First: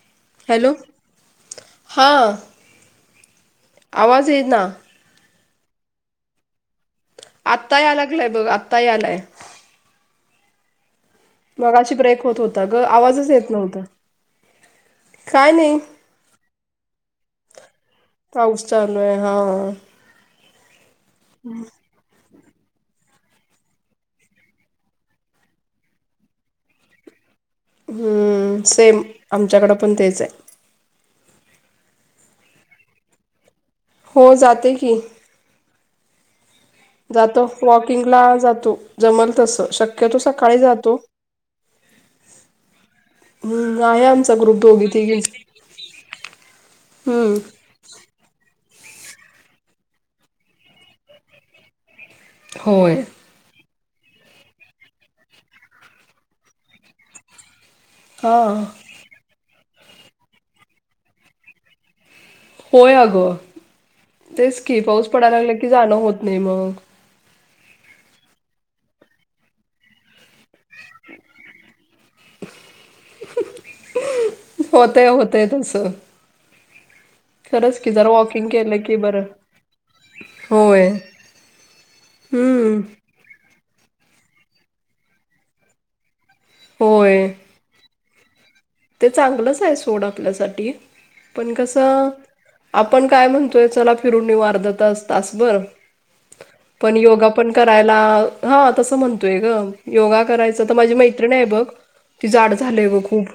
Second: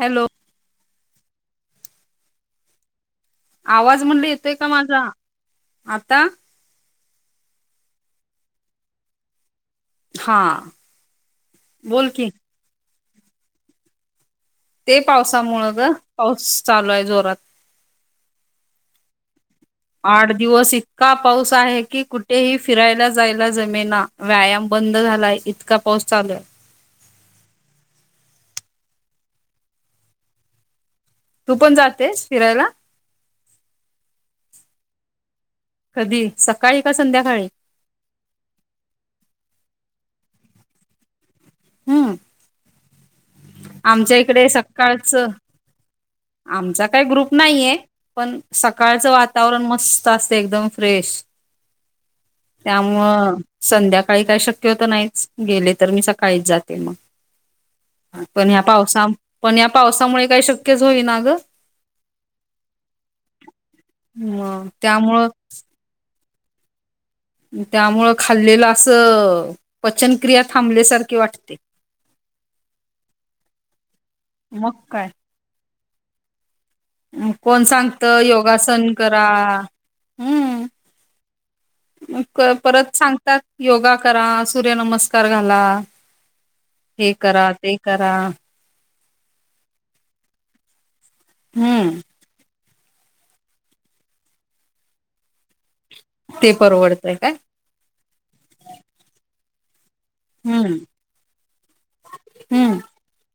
Hello. Hello [inaudible] हां. आवाज म्हणलं येतोय ना का माझा? [inaudible] आता? आत्ता यायला लागलाय बघ. आत्ताही आलायं. हा. मगाशी बोल ब्रेक की होत होता गं. आवाजच येत नव्हता. ते काय पावसामुळ नाही गं. पाऊस चालू आहे जोरात. पाऊस चालू आहे हा. आठ दिवस इतका पाऊस आहे की, कु ठेही फिरायला जायला जमेना. व्यायाम बंद झालाय. इतका पाऊस चालू आहे. हम्म, सेम आमच्याकडं पण तेच आहे. तू पण जातेस फिरायला? हो जाते की. कधी? सकाळी का जातो संध्याकाळी? वॉकिंगला जातो जमल तस शक्यतो सकाळी जातो. हम्म हम्म आहे आमच्या आमचा इकडे ग्रुप दोघी सकाळच तिघींचा आमचा काही ग्रुप हम्म नाहीये पण सकाळचं वातावरण मस्त असते एकदम फ्रेश. होय त्यामुळ संध्याकाळी काय शक्य होतं नाहीच गेले तर मी सकाळीच जाते मग. हा पण ह्या पावसा पण या पावसामुळे काही शक्यच होई ना ग. होय अगं, मग तेचकी पाऊस त्यामुळं पडायला लागला की जाणं होत नाही मग. त्यामुळं खाल्लेलं असं पचनक्रिया थांबल्यासारखी वाटते. मग होतय काय होतय तस. कोण सांगत वॉकिंग केलं योगासन की बरं. करा हम्. होय. म क हम्म. परत सांग तात योगा करा, सूर्यनमस्कार घाला, हे होय. करा ते करा. ते चांगलंच आहे सोड आपल्यासाठी पण हम्म कसं आपण काय म्हणतोय चला फिरून येऊ अर्धा तास तास भर. ते पण. पण योगा पण करायला हा तसं म्हणतोय ग. योगा करायच तर हम्म माझी मैत्रिण आहे बघ ती जाड हम्म झालीय ग खूप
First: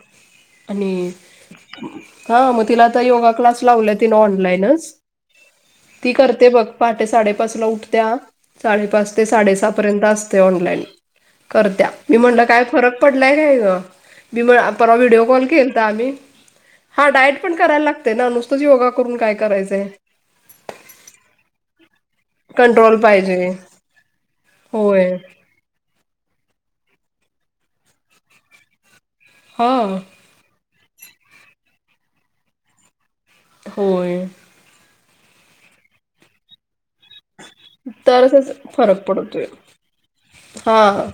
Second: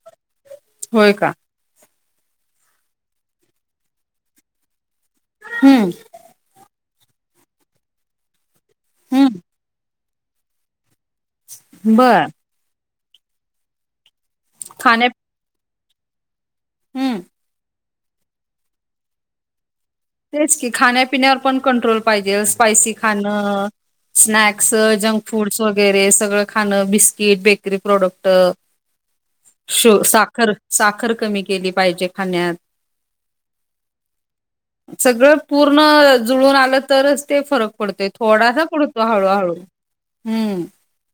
होय आणि का हा मग तिला आता योगा क्लास लावला तिने ऑनलाईनच. हम्म. ती करते बघ पहाटे साडेपाच ला उठतेया साडेपाच ते हम्म साडेसहा पर्यंत असते ऑनलाईन. करत्या मी बर म्हणलं काय फरक पडलाय काय ग बीमळ परवा खाण्या व्हिडिओ कॉल केल ता मी, हा हम्म डायट पण करायला लागतय ना नुसतंच योगा करून काय करायचंय? तेच की खाण्यापिण्यावर पण कंट्रोल पाहिजे अ स्पायसी कंट्रोल पाहिजे खाणं स्नॅक्स होय जंक फूड्स वगैरे सगळं खाणं बिस्किट बेकरी प्रॉडक्ट हा शो साखर साखर कमी केली पाहिजे खाण्यात. होय. सगळं पूर्ण जुळून आलं तरच ते फरक पडतोय तरचच थोडासा पडतो फरक पडतोय हळूहळू हम्म हा.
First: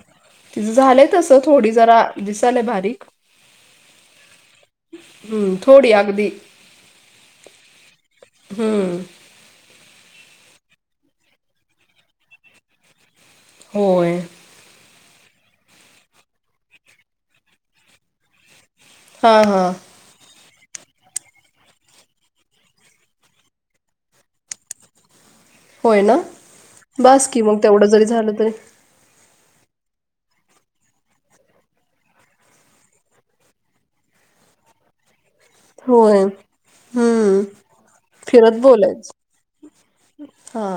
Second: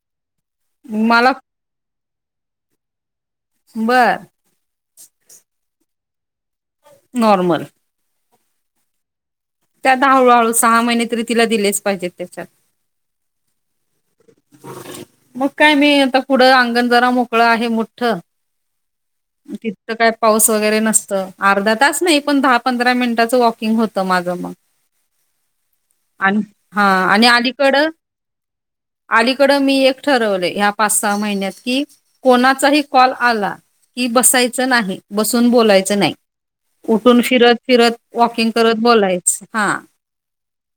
तिचं झालंय मला तसं थोडी जरा दिसालय बारीक. बरं. हम्म थोडी आगदी. नॉर्मल हम्म. त्यात हळूहळू सहा महिने तरी तिला दिलेच पाहिजेत त्याच्यात. होय. मग काय मी आता पुढं अंगण जरा मोकळ आहे मोठ.. हा हा तिथतं काय? पाऊस वगैरे नसतं अर्धा तास नाही पण दहा पंधरा मिनटाचं वॉकिंग होतं माझं मग. होय ना, आणि हा आणि बास की मग तेवढं अलीकडं जरी झालं तरी अलीकडं मी एक ठरवले ह्या पाच सहा महिन्यात की कोणाचाही कॉल आला कि बसायचं नाही बसून बोलायचं नाही. होय उठून हम्म फिरत फिरत वॉकिंग करत बोलायच हा. हा.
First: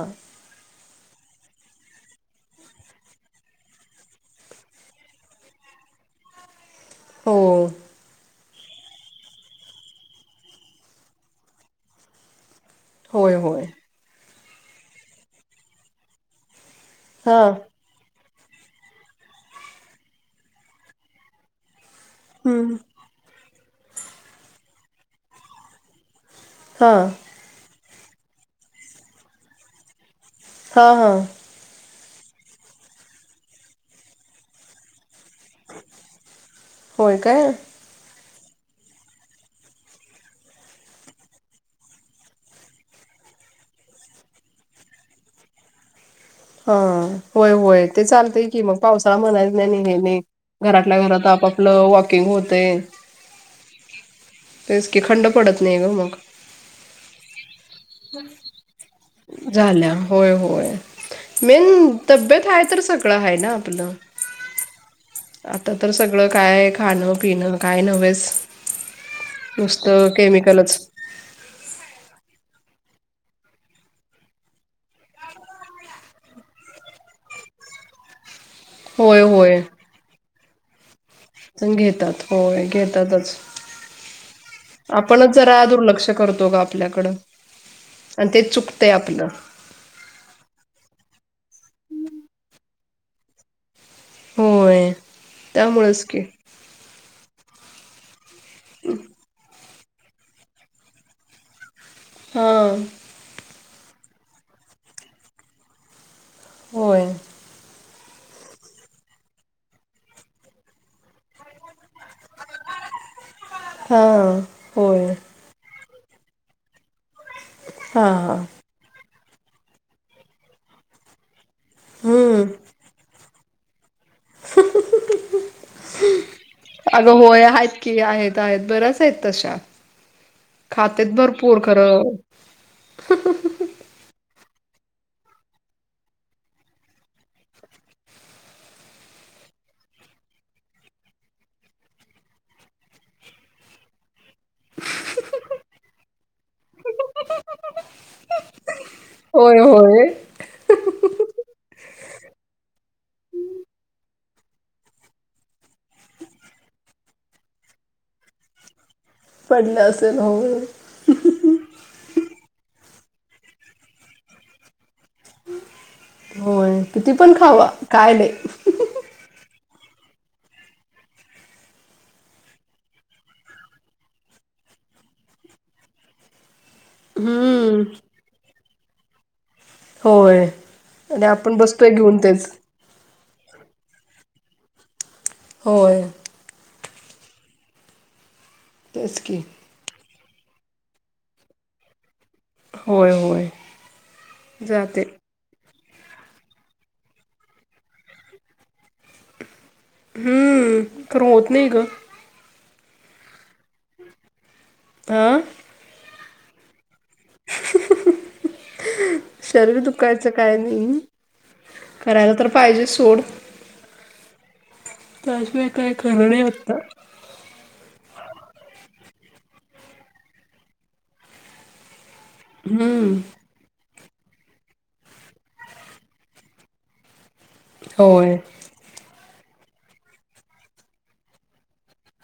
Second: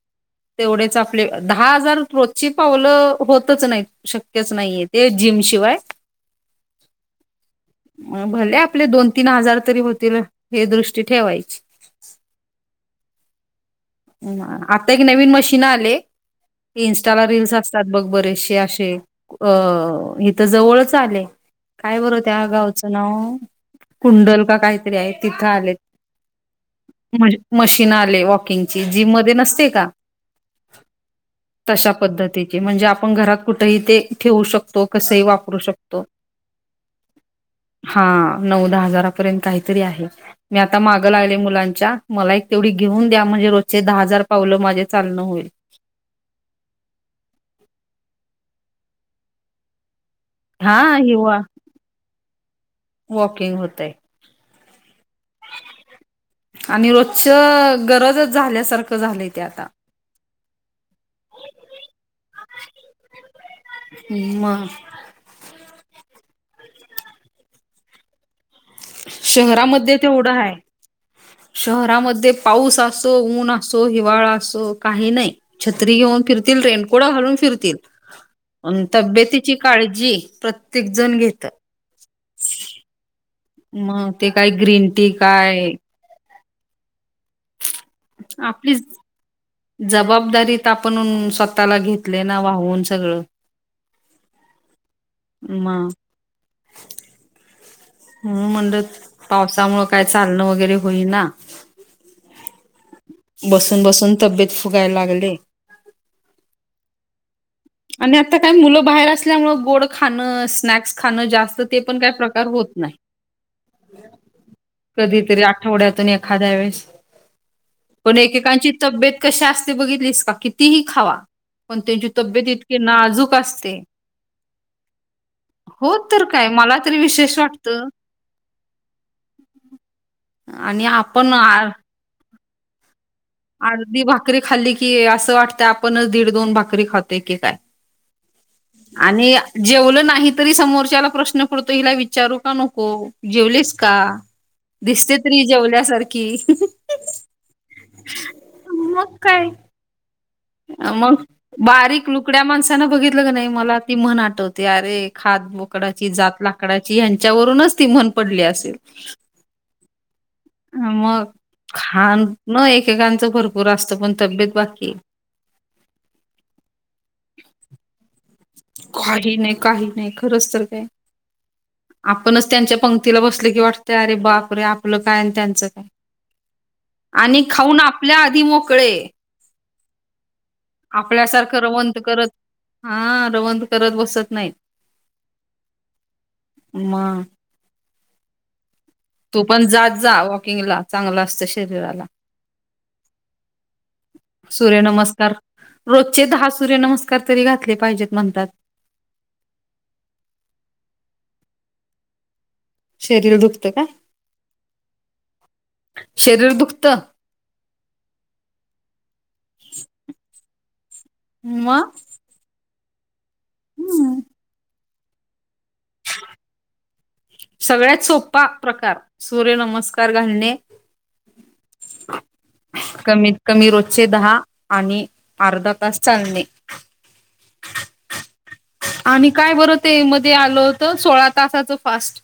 तेवढेच आपले दहा हजार रोजची पावलं होतच नाही शक्यच नाहीये ते जिम शिवाय. हो पण भले आपले दोन तीन हजार तरी होतील हे दृष्टी ठेवायची. होय होय. ह आता एक नवीन मशीन आले इंस्टाला हा रील्स असतात बघ बरेचसेे असे अ हेथ जवळच आले काय बर त्या हम्म गावचं नाव कुंडल का काहीतरी आहे तिथं आले. हा मशीन आलेय वॉकिंगची जिम मध्ये नसते का? हा हा. तशा पद्धतीची म्हणजे आपण घरात कुठेही ते ठेवू शकतो कसही वापर करू शकतो होय काय हा नऊ दहा हजारापर्यंत काहीतरी आहे. मी आता मागं लागले मुलांच्या मला एक तेवढी घेऊन द्या म्हणजे रोजचे दहा हजार पावलं माझे चालणं होईल. हा होय होय ते चालतय की मग पावसाळा म्हणायचं नाही हे नाही. हा घरातल्या घरात हिवा आपापलं वॉकिंग होतय. वॉकिंग होतय. तेच की खंड पडत नाही ग मग. आणि रोजच गरजच झाल्यासारखं झालंय ते आता. झाल्या होय होय मेन तब्येत आहे तर सगळं आहे ना आपलं. मग आता तर सगळं काय आहे खाणं, पिणं काय नव्हेच. शहरामध्ये नुसतं तेवढं आहे. केमिकलच शहरामध्ये पाऊस असो, ऊन असो, हिवाळा असो काही नाही छत्री घेऊन फिरतील, रेणकोडा घालून फिरतील. अन् होय तब्येतीची होय काळजी प्रत्येक जण घेत. घेतात होय घेतातच. मग ते काय ग्रीन टी आपणच जरा काय दुर्लक्ष करतो ग आपल्याकडं. आणि ते आपलीच चुकतंय आपलं जबाबदारीत आपणहून स्वतःला घेतले ना वाहून सगळं. होय मग त्यामुळेच की. हो म्हणलं पावसामुळं काय चालणं वगैरे होईना हां. बसून बसून तब्येत फुगायला लागले. होय. आणि आता काय मुलं बाहेर असल्यामुळं गोड खाणं, स्नॅक्स खाणं, जास्त ते पण काही प्रकार होत नाही. [inaudible] होय कधीतरी आठवड्यातून एखाद्या वेळेस. हां पण हां एकेकांची तब्येत कशी असते बघितलीस का कितीही खावा त्यांची हम्म तब्येत इतके नाजूक असते. ह ह ह हो ह. तर काय मला तरी अगं विशेष होय आहेत वाटतं की आहेत आहेत बऱ्याच आहेत तशा. आणि खातेत आपण आ भरपूर खरं! अर्धी भाकरी खाल्ली की असं वाटतं आपणच दीड दोन भाकरी खातो की काय! [inaudible] आणि जेवलं नाही तरी समोरच्याला प्रश्न पडतो, हिला विचारू का नको? जेवलीस का? दिसते तरी ही जेवल्यासारखी. होय होय आ मग बारीक लुकड्या माणसाना बघितल की नाही मला ती म्हण आठवते. अरे खात बोक डाची, जात लाकडाची. ह्यांच्यावरूनच ती म्हन पडली असेल. पडल असेल होय. हा मग खान एकेकांच भरपूर असत, पण तब्येत बाकी होय किती पण खावा काय नाही. खाली नाही, काही नाही खरंच तर ते आपणच त्यांच्या पंगतीला बसल की वाटतय, अरे बाप रे आपल काय आणि त्यांच काय. [inaudible] आणि खाऊन आपल्या आधी मोकळे. होय, आणि आपण आपल्यासारखं बसतोय रवंथ घेऊन करत तेच. हा रवंत करत बसत नाहीत. होय मग तेच की तू पण जात जा वॉकिंगला. चांगल असत शरीराला. होय होय सूर्य जाते नमस्कार रोजचे दहा सूर्यनमस्कार तरी घातले पाहिजेत म्हणतात. हम्म खर होत नाही ग. शरीर दुखत का? अ शरीर दुखत. शरीर दुखायच काय नाही, मग करायला तर पाहिजे सोड. हम्म त्याशिवाय काय खर नाही आता. सगळ्यात सोपा प्रकार सूर्य नमस्कार घालणे. [inaudible] हम्म कमीत कमी रोजचे दहा, आणि अर्धा तास चालणे. होय आणि काय बरं ते मध्ये आल होत, सोळा तासाच फास्ट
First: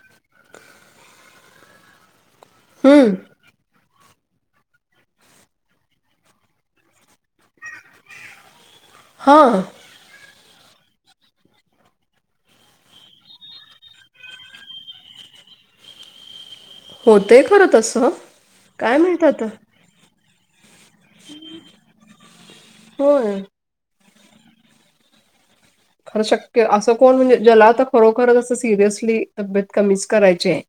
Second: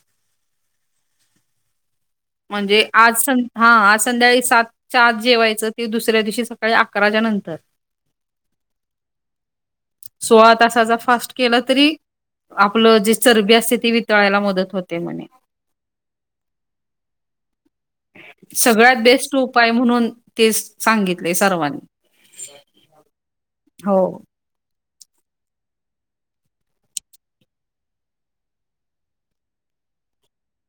म्हणजे आज हम्म सं हा आज संध्याकाळी सातच्या आत जेवायच, ते दुसऱ्या दिवशी सकाळी अकराच्या नंतर. हो सोळा तासाचा फास्ट केला तरी आपल जी चरबी असते ती वितळायला मदत होते म्हणे. होतय खर तस. सगळ्यात काय माहित बेस्ट आता. उपाय म्हणून तेच सांगितलय सर्वांनी. होय हो खर शक्य, अस कोण म्हणजे ज्याला आता खरोखरच अस सिरियसली तब्येत कमीच करायची आहे.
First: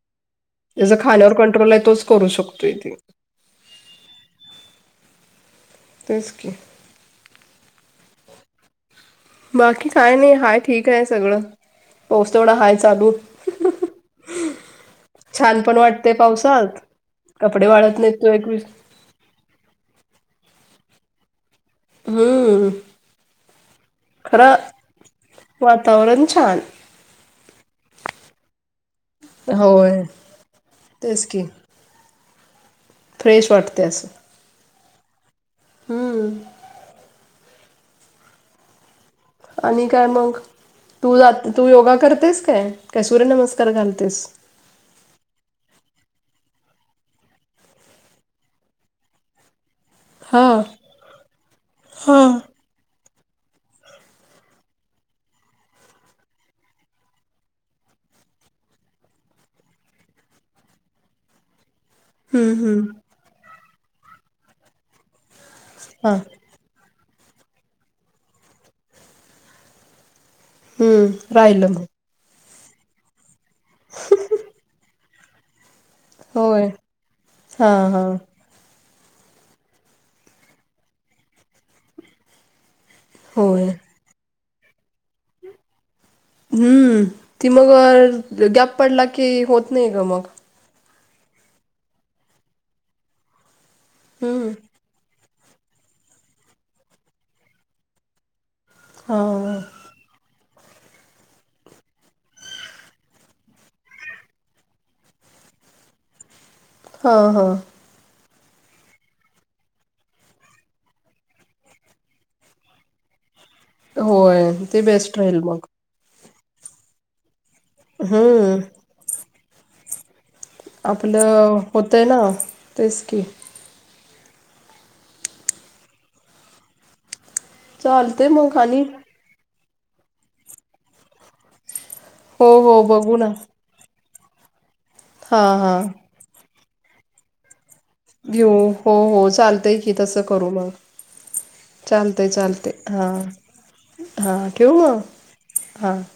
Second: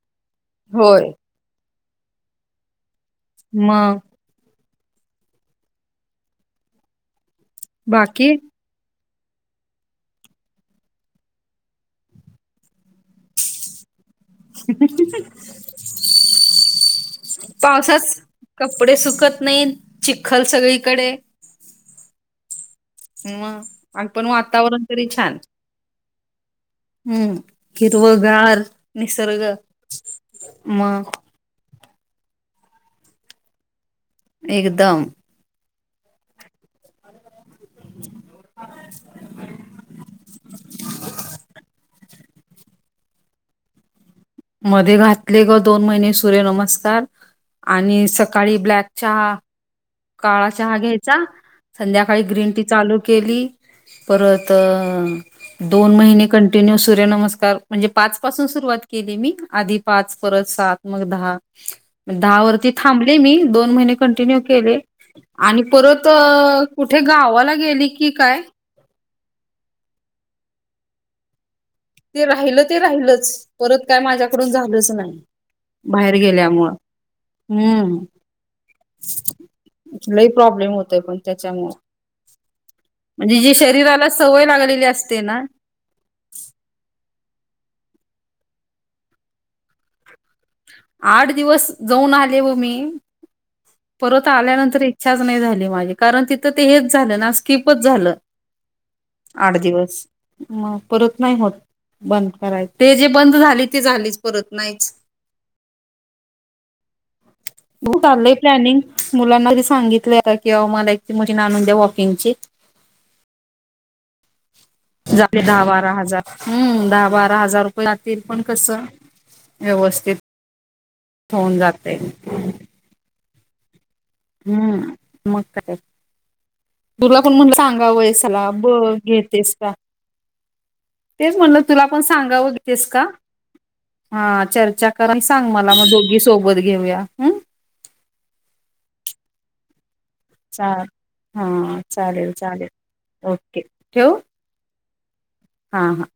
ज्याच होय. खाण्यावर कंट्रोल आहे तोच करू शकतोय ते. मग तेच की बाकी बाकी काय नाही हाय ठीक आहे सगळ. पाऊस तेवढा हाय चालू. छान पण वाटतेय पावसात कपडे वाळत नाही पावसात तो एक वि [unintelligible] कपडे सुकत नाही चिखल सगळीकडे हम्म ह मग आणि पण खरं वातावरण तरी छान वातावरण छान. हम्म हिरव गार निसर्ग होय मग तेच की फ्रेश वाटत असं एकदम हम्म [inaudible] आणि काय मग तू जात तू योगा करतेस काय, काय सूर्यनमस्कार घालतेस? मध्ये घातले ग दोन महिने सूर्य नमस्कार. आणि सकाळी ब्लॅक चहा काळा हा. चहा घ्यायचा, हा संध्याकाळी ग्रीन टी चालू केली. परत अ दोन महिने कंटिन्यू सूर्यनमस्कार म्हणजे पाच पासून सुरुवात केली मी आधी पाच परत सात मग दहा, दहा हम्म वरती हम्म थांबले मी दोन महिने कंटिन्यू केले. आणि परत हा कुठे गावाला गेली की काय राहिलं ग ते राहिलं ते राहिलच परत काय माझ्याकडून झालंच नाही. बाहेर होय गेल्यामुळं हा हम्म हा [unintelligible] लही प्रॉब्लेम होतय ग त्याच्यामुळे म्हणजे जी होय शरीराला सवय लागलेली असते ना हम्म ती मग गॅप पडला की होत नाही ग मग आठ दिवस जाऊन आले व मी परत हम्म आल्यानंतर एक इच्छाच नाही झाली माझी कारण तिथं ते हेच झालं ना स्कीिपच झालं हा आठ दिवस मग परत नाही होत बंद करायच ते जे बंद झाली ते झालीच परत नाहीच ह ह हो कुठ चाललंय प्लॅनिंग मुलांना आधी सांगितलंय की अहो मला एक माझी मशीन आणून द्या वॉकिंग ची. होय ते बेस्ट राहील जाते दहा मग बारा हजार हम्म दहा बारा हजार रुपये लागतील पण हम्म कस व्यवस्थित आपलं होऊन जाते होत आहे ना तेच की हम्म मग काय तुला पण म्हणलं सांगा चालते वयसला मग आणि बघ घेतेस का तेच म्हण तुला पण सांग हो हो सांगा बघू ना चर् हा म हा [unintelligible] बत घेऊया ह [unintelligible] घिऊ हो हो चालतंय की तसं करू मग चाल हा चालत चालेल चालत चालेल हा ओके ठेवू हा ठेवू मग हा हां हा